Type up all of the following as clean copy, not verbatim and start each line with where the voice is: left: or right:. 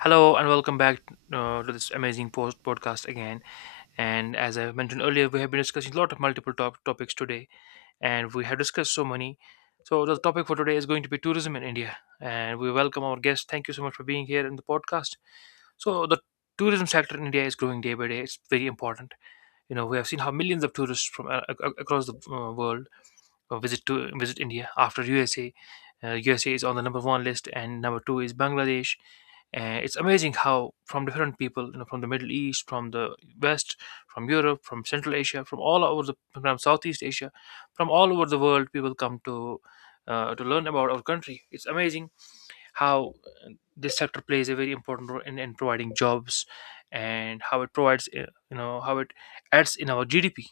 left: Hello and welcome back to this amazing post podcast again. And as I mentioned earlier, we have been discussing a lot of topics today, and we have discussed so many. So the topic for today is going to be tourism in India, and we welcome our guest. Thank you so much for being here in the podcast. So the tourism sector in India is growing day by day. It's very important. You know, we have seen how millions of tourists from across the world visit India after USA. USA is on the number one list, and number two is Bangladesh. And it's amazing how from different people, you know, from the Middle East, from the West, from Europe, from Central Asia, from Southeast Asia, from all over the world, people come to learn about our country. It's amazing how uh, this sector plays a very important role in providing jobs and how it provides, how it adds in our GDP.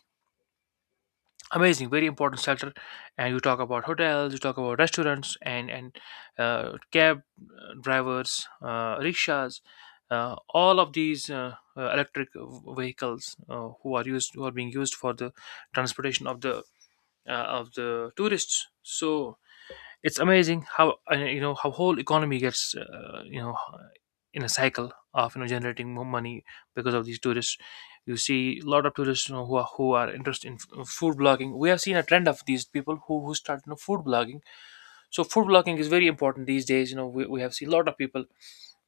left: Amazing, very important sector. And you talk about hotels, you talk about restaurants and cab drivers, rickshaws, all of these electric vehicles who are being used for the transportation of the uh, of the tourists. So it's amazing how, you know, how whole economy gets, you know, in a cycle of, you know, generating more money because of these tourists. You see a lot of tourists, you know, who are who are interested in food blogging. We have seen a trend of these people who start, you know, food blogging. So food blogging is very important these days. You know, we have seen a lot of people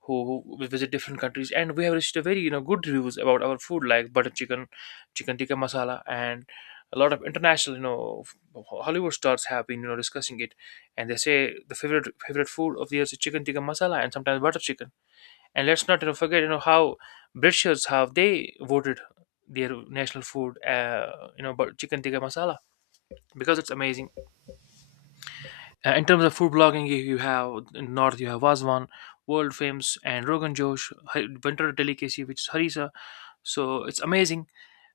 left: who visit different countries, and we have received a very, you know, good reviews about our food, like butter chicken, chicken tikka masala. And a lot of international, you know, Hollywood stars have been, you know, discussing it, and they say the favorite food of theirs is chicken tikka masala and sometimes butter chicken. And let's not, you know, forget, you know, how Britishers have, they voted their national food, but chicken tikka masala, because it's amazing. In terms of food blogging, you have in north you have Vazwan, world famous, and Rogan Josh, winter delicacy which is harissa. So it's amazing.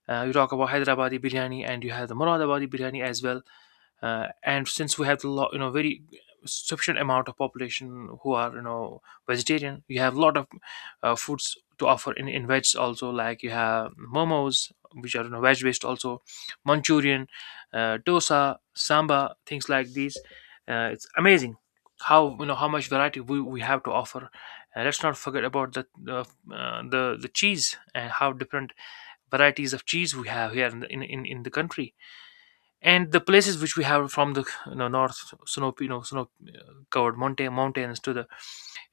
left: You talk about Hyderabadi biryani, and you have the Muradabadi biryani as well. And since we have a lot, you know, very sufficient amount of population who are, you know, vegetarian, you have a lot of, foods to offer in veg also, like you have momos which are, you know, veg based also, manchurian, dosa samba, things like these. It's amazing how, you know, how much variety we have to offer. And let's not forget about the cheese and how different varieties of cheese we have here in the country. And the places which we have, from the, you know, north snow you know snow covered mountains to the,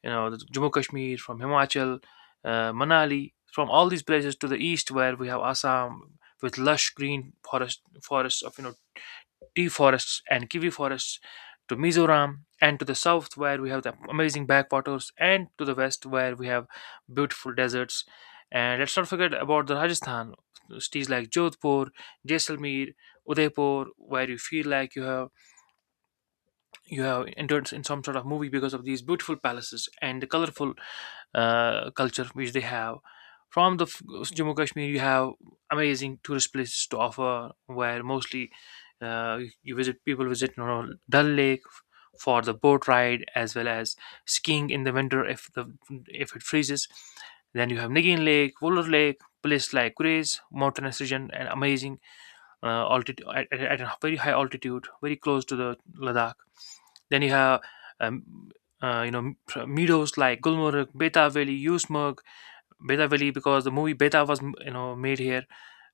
left: you know, the Jammu Kashmir, from Himachal, Manali, from all these places to the east where we have Assam with lush green forests of, you know, tea forests and kiwi forests, to Mizoram, and to the south where we have the amazing backwaters, and to the west where we have beautiful deserts. And let's not forget about the Rajasthan cities like Jodhpur, Jaisalmer, Udaipur, where you feel like you have entered in some sort of movie because of these beautiful palaces and the colorful, culture which they have. From the Jammu Kashmir, you have amazing tourist places to offer, where mostly, you visit people visit, you know, Dal Lake for the boat ride, as well as skiing in the winter if the if it freezes. Then you have Nigin Lake, Wolar Lake, place like Grace, mountainous region, and amazing altitude at a very high altitude, very close to the Ladakh. Then you have um, you know, meadows like Gulmarg, Beta Valley, Usmarg. Beta Valley, because the movie Beta was, you know, made here.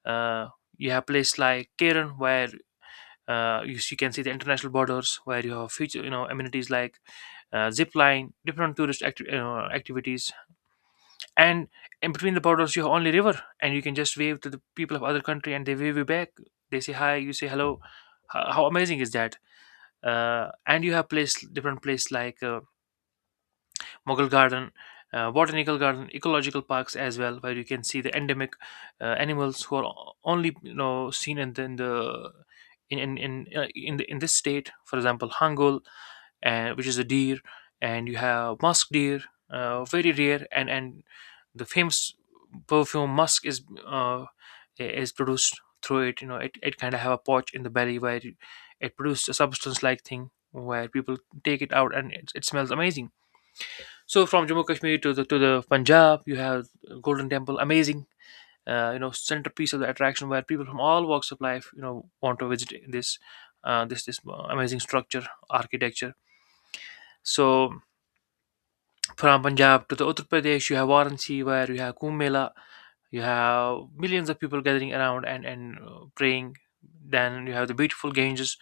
left: Uh, you have places like Keren where, you can see the international borders, where you have future, you know, amenities like, zip line, different you know, activities. And in between the borders you have only river, and you can just wave to the people of other country and they wave you back. They say hi, you say hello. How amazing is that. And you have place different place like, Mughal Garden, Botanical Garden, ecological parks as well, where you can see the endemic, animals who are only, you know, seen in the in the in, the, in this state. For example, Hangul, and which is a deer, and you have musk deer, very rare, and the famous perfume musk is produced through it. You know, it kind of have a pouch in the belly where it produces a substance like thing, where people take it out, and it smells amazing. So from Jammu Kashmir to the Punjab, you have Golden Temple, amazing, you know, centerpiece of the attraction, where people from all walks of life, you know, want to visit this amazing structure, architecture. So from Punjab to the Uttar Pradesh, you have Varanasi, where you have Kumbh Mela. You have millions of people gathering around and praying. Then you have the beautiful Ganges,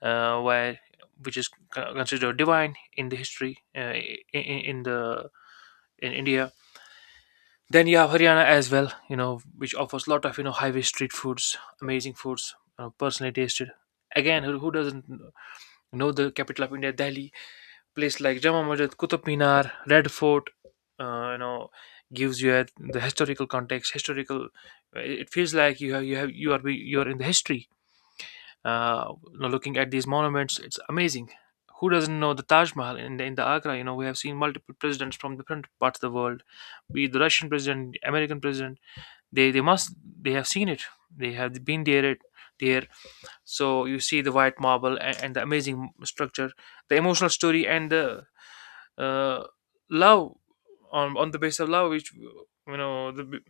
left: where, which is considered divine in the history, in, in in the in India. Then you have Haryana as well, you know, which offers a lot of, you know, highway street foods, amazing foods, you know, personally tasted. Again, who doesn't know the capital of India, Delhi? Place like Jama Masjid, Qutub Minar, Red Fort, you know, gives you a, the historical context, historical. It feels like you are you are in the history. You know, looking at these monuments, it's amazing. Who doesn't know the Taj Mahal in in the Agra? You know, we have seen multiple presidents from different parts of the world, be it the Russian president, American president. They they must they have seen it, they have been there, it there. So you see the white marble, and the amazing structure, the emotional story, and the, uh, love, on the base of love which, you know, the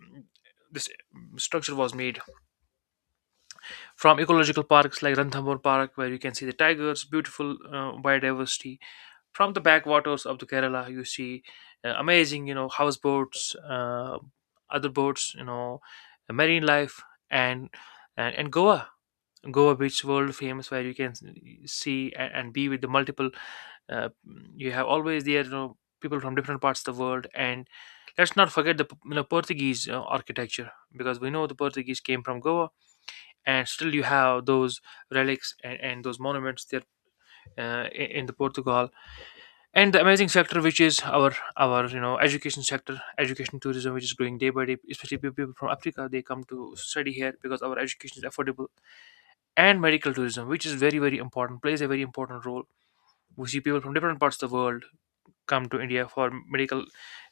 left: this structure was made. From ecological parks like Ranthambore Park, where you can see the tigers, beautiful, biodiversity. From the backwaters of the Kerala, you see, amazing, you know, houseboats, other boats, you know, marine life, and and Goa, Goa beach, world famous, where you can see, and be with the multiple. Uh, you have always there, you know, people from different parts of the world. And let's not forget the, you know, Portuguese, architecture, because we know the Portuguese came from Goa, and still you have those relics, and those monuments there, in the Portugal. And the amazing sector which is our, you know, education sector, education tourism, which is growing day by day, especially people from Africa, they come to study here because our education is affordable. And medical tourism, which is very important, plays a very important role. We see people from different parts of the world come to India for medical,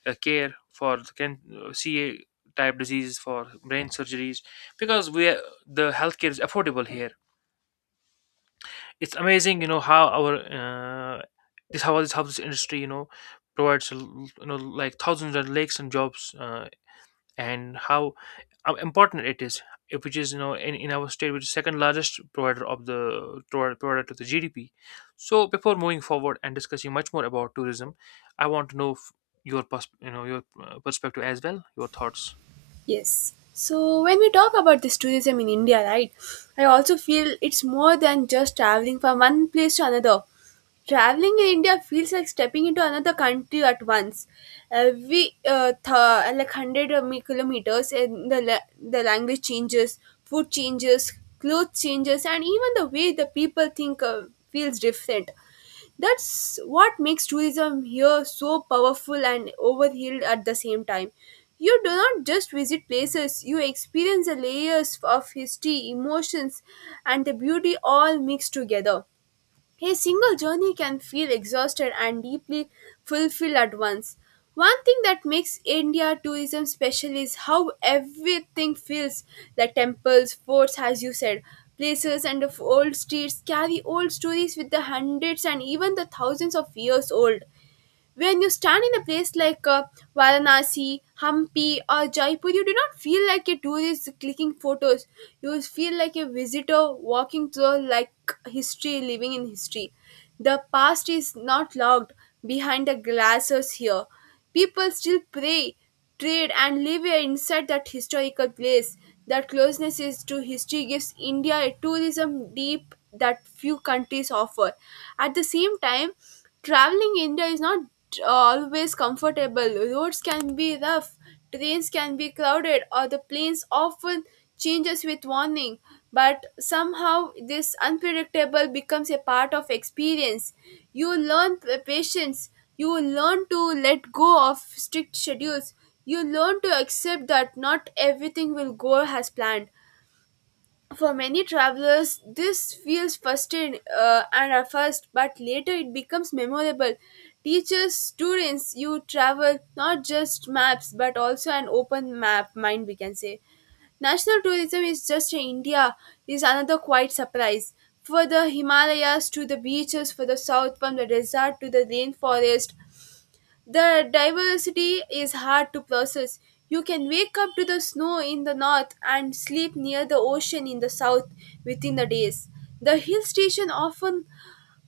left: care, for the can ca type diseases, for brain surgeries, because we are, the healthcare is affordable here. It's amazing, you know, how our, this how this how this industry, you know, provides, you know, like thousands of lakes and jobs, and how, important it is, if, which is, you know, in our state, which is second largest provider of the provider to the GDP. So before moving forward and discussing much more about tourism, I want to know, you know, your, perspective as well, your thoughts.
right: Yes. So when we talk about this tourism in India, right, I also feel it's more than just traveling from one place to another. Traveling in India feels like stepping into another country at once. Every like hundred of kilometers, and the language changes, food changes, clothes changes, and even the way the people think feels different. That's what makes tourism here so powerful and overhauled at the same time. You do not just visit places, you experience the layers of history, emotions, and the beauty all mixed together. A single journey can feel exhausted and deeply fulfilled at once. One thing that makes India tourism special is how everything feels the temples, forts, as you said, places, and of old streets carry old stories with the hundreds and even the thousands of years old. When you stand in a place like Varanasi, Hampi, or Jaipur, you do not feel like a tourist clicking photos. You feel like a visitor walking through like history, living in history. The past is not locked behind the glasses here. People still pray, trade and live inside that historical place. That closeness is to history gives India a tourism deep that few countries offer. At the same time, traveling India is not always comfortable. Roads can be rough, trains can be crowded or the planes often changes with warning, but somehow this unpredictable becomes a part of experience. You learn patience, you learn to let go of strict schedules, you learn to accept that not everything will go as planned. For many travelers, this feels first and at first, but later it becomes memorable. Teachers, students, you travel not just maps but also an open map mind, we can say. National tourism is just in India is another quite surprise. For the Himalayas to the beaches, for the south from the desert to the rainforest, the diversity is hard to process. You can wake up to the snow in the north and sleep near the ocean in the south within the days. The hill station often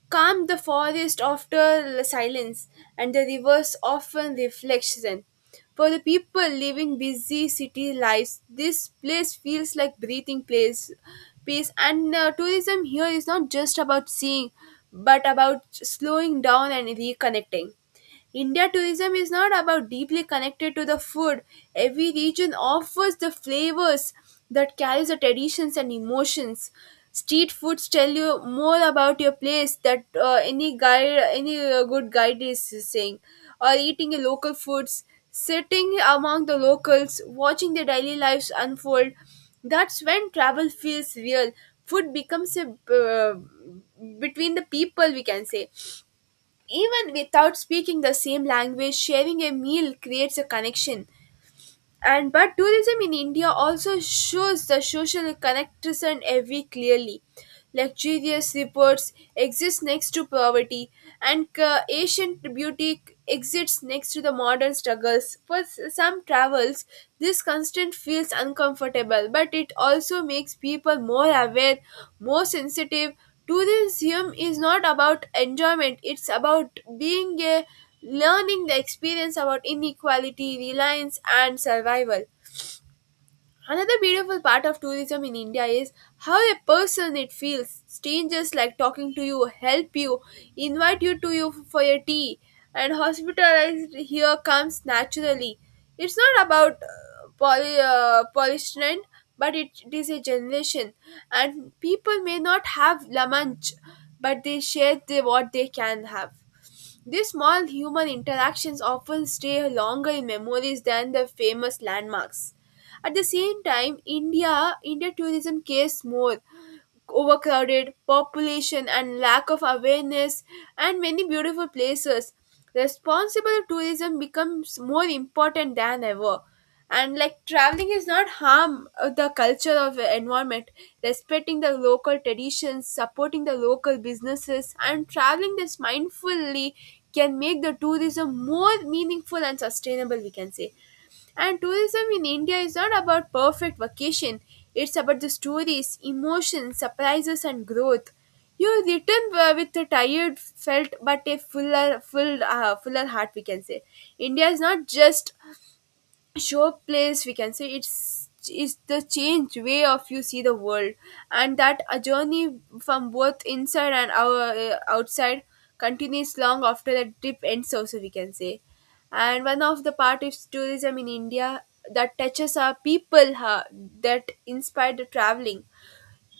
right: calm the forest after the silence, and the rivers often reflection. For the people living busy city lives, this place feels like breathing place, peace. And tourism here is not just about seeing, but about slowing down and reconnecting. India tourism is not about deeply connected to the food. Every region offers the flavors that carries the traditions and emotions. Street foods tell you more about your place that any guide, any good guide is saying, or eating your local foods, sitting among the locals, watching their daily lives unfold. That's when travel feels real. Food becomes a between the people, we can say even without speaking the same language, sharing a meal creates a connection, and but tourism in India also shows the social connection every clearly, luxurious reports exist next to poverty, and ancient beauty exists next to the modern struggles. For some travels, this constant feels uncomfortable, but it also makes people more aware, more sensitive. Tourism is not about enjoyment, it's about being a learning the experience about inequality, reliance, and survival. Another beautiful part of tourism in India is how a person it feels. Strangers like talking to you, help you, invite you to you for your tea, and hospitalized here comes naturally. It's not about polishment, but it is a generation, and people may not have la manche, but they share the, what they can have. These small human interactions often stay longer in memories than the famous landmarks. At the same time, India tourism cares more overcrowded population and lack of awareness and many beautiful places. Responsible tourism becomes more important than ever, and like traveling is not harm the culture of the environment, respecting the local traditions, supporting the local businesses and traveling this mindfully can make the tourism more meaningful and sustainable, we can say. And tourism in India is not about perfect vacation, it's about the stories, emotions, surprises, and growth. You return with a tired felt but a fuller heart, we can say. India is not just showplace, we can say it's is the change way of you see the world, and that a journey from both inside and our outside continues long after the trip ends also, we can say. And one of the part is tourism in India that touches our people, that inspired the traveling.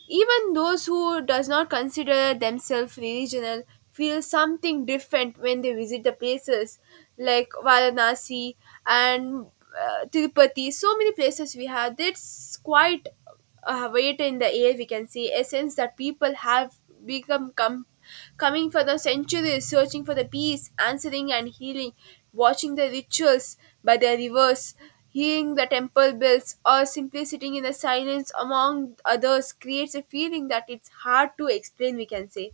right: Even those who does not consider themselves regional feel something different when they visit the places like Varanasi and Tirupati. So many places we have. That's quite a weight in the air. We can see a sense that people have become coming for the centuries, searching for the peace, answering and healing, watching the rituals by the rivers. Hearing the temple bells or simply sitting in the silence among others creates a feeling that it's hard to explain, we can say.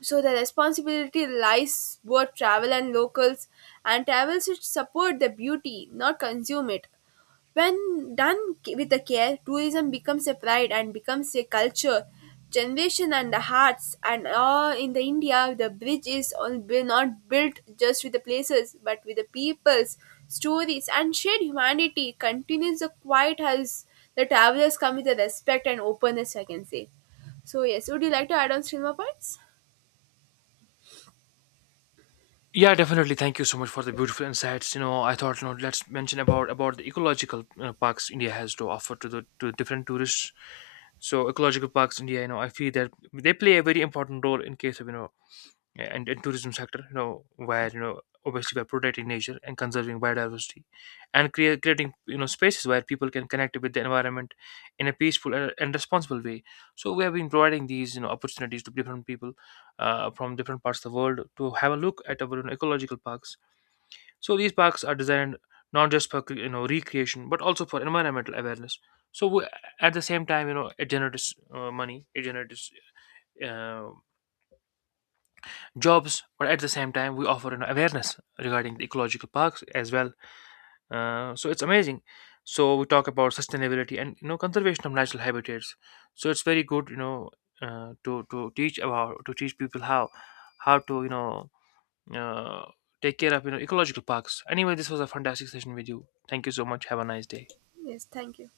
right: So the responsibility lies both travel and locals, and travel should support the beauty, not consume it. When done with the care, tourism becomes a pride and becomes a culture, generation and the hearts. And all in the India, the bridge is all not built just with the places, but with the peoples, stories, and shared humanity. Continues the quiet as the travelers come with the respect and openness, I can say. So yes, would you like to add on cinema points?
left: Yeah, definitely. Thank you so much for the beautiful insights. You know, I thought, you know, let's mention about the ecological, you know, parks India has to offer to the to different tourists. So, ecological parks India, you know, I feel that they play a very important role in case of, you know, yeah, and tourism sector, you know, where, you know, obviously by protecting nature and conserving biodiversity and creating, you know, spaces where people can connect with the environment in a peaceful and responsible way. So we have been providing these, you know, opportunities to different people, from different parts of the world to have a look at our, you know, ecological parks. So these parks are designed not just for you know, recreation, but also for environmental awareness. So at the same time, you know, it generates, money, it generates, uh jobs, but at the same time we offer, you know, awareness regarding the ecological parks as well. So it's amazing. So we talk about sustainability and, you know, conservation of natural habitats. So it's very good, you know, to teach about, to teach people how to, you know, uh, take care of, you know, ecological parks. Anyway, this was a fantastic session with you. Thank you so much, have a nice day.
right: Yes, thank you.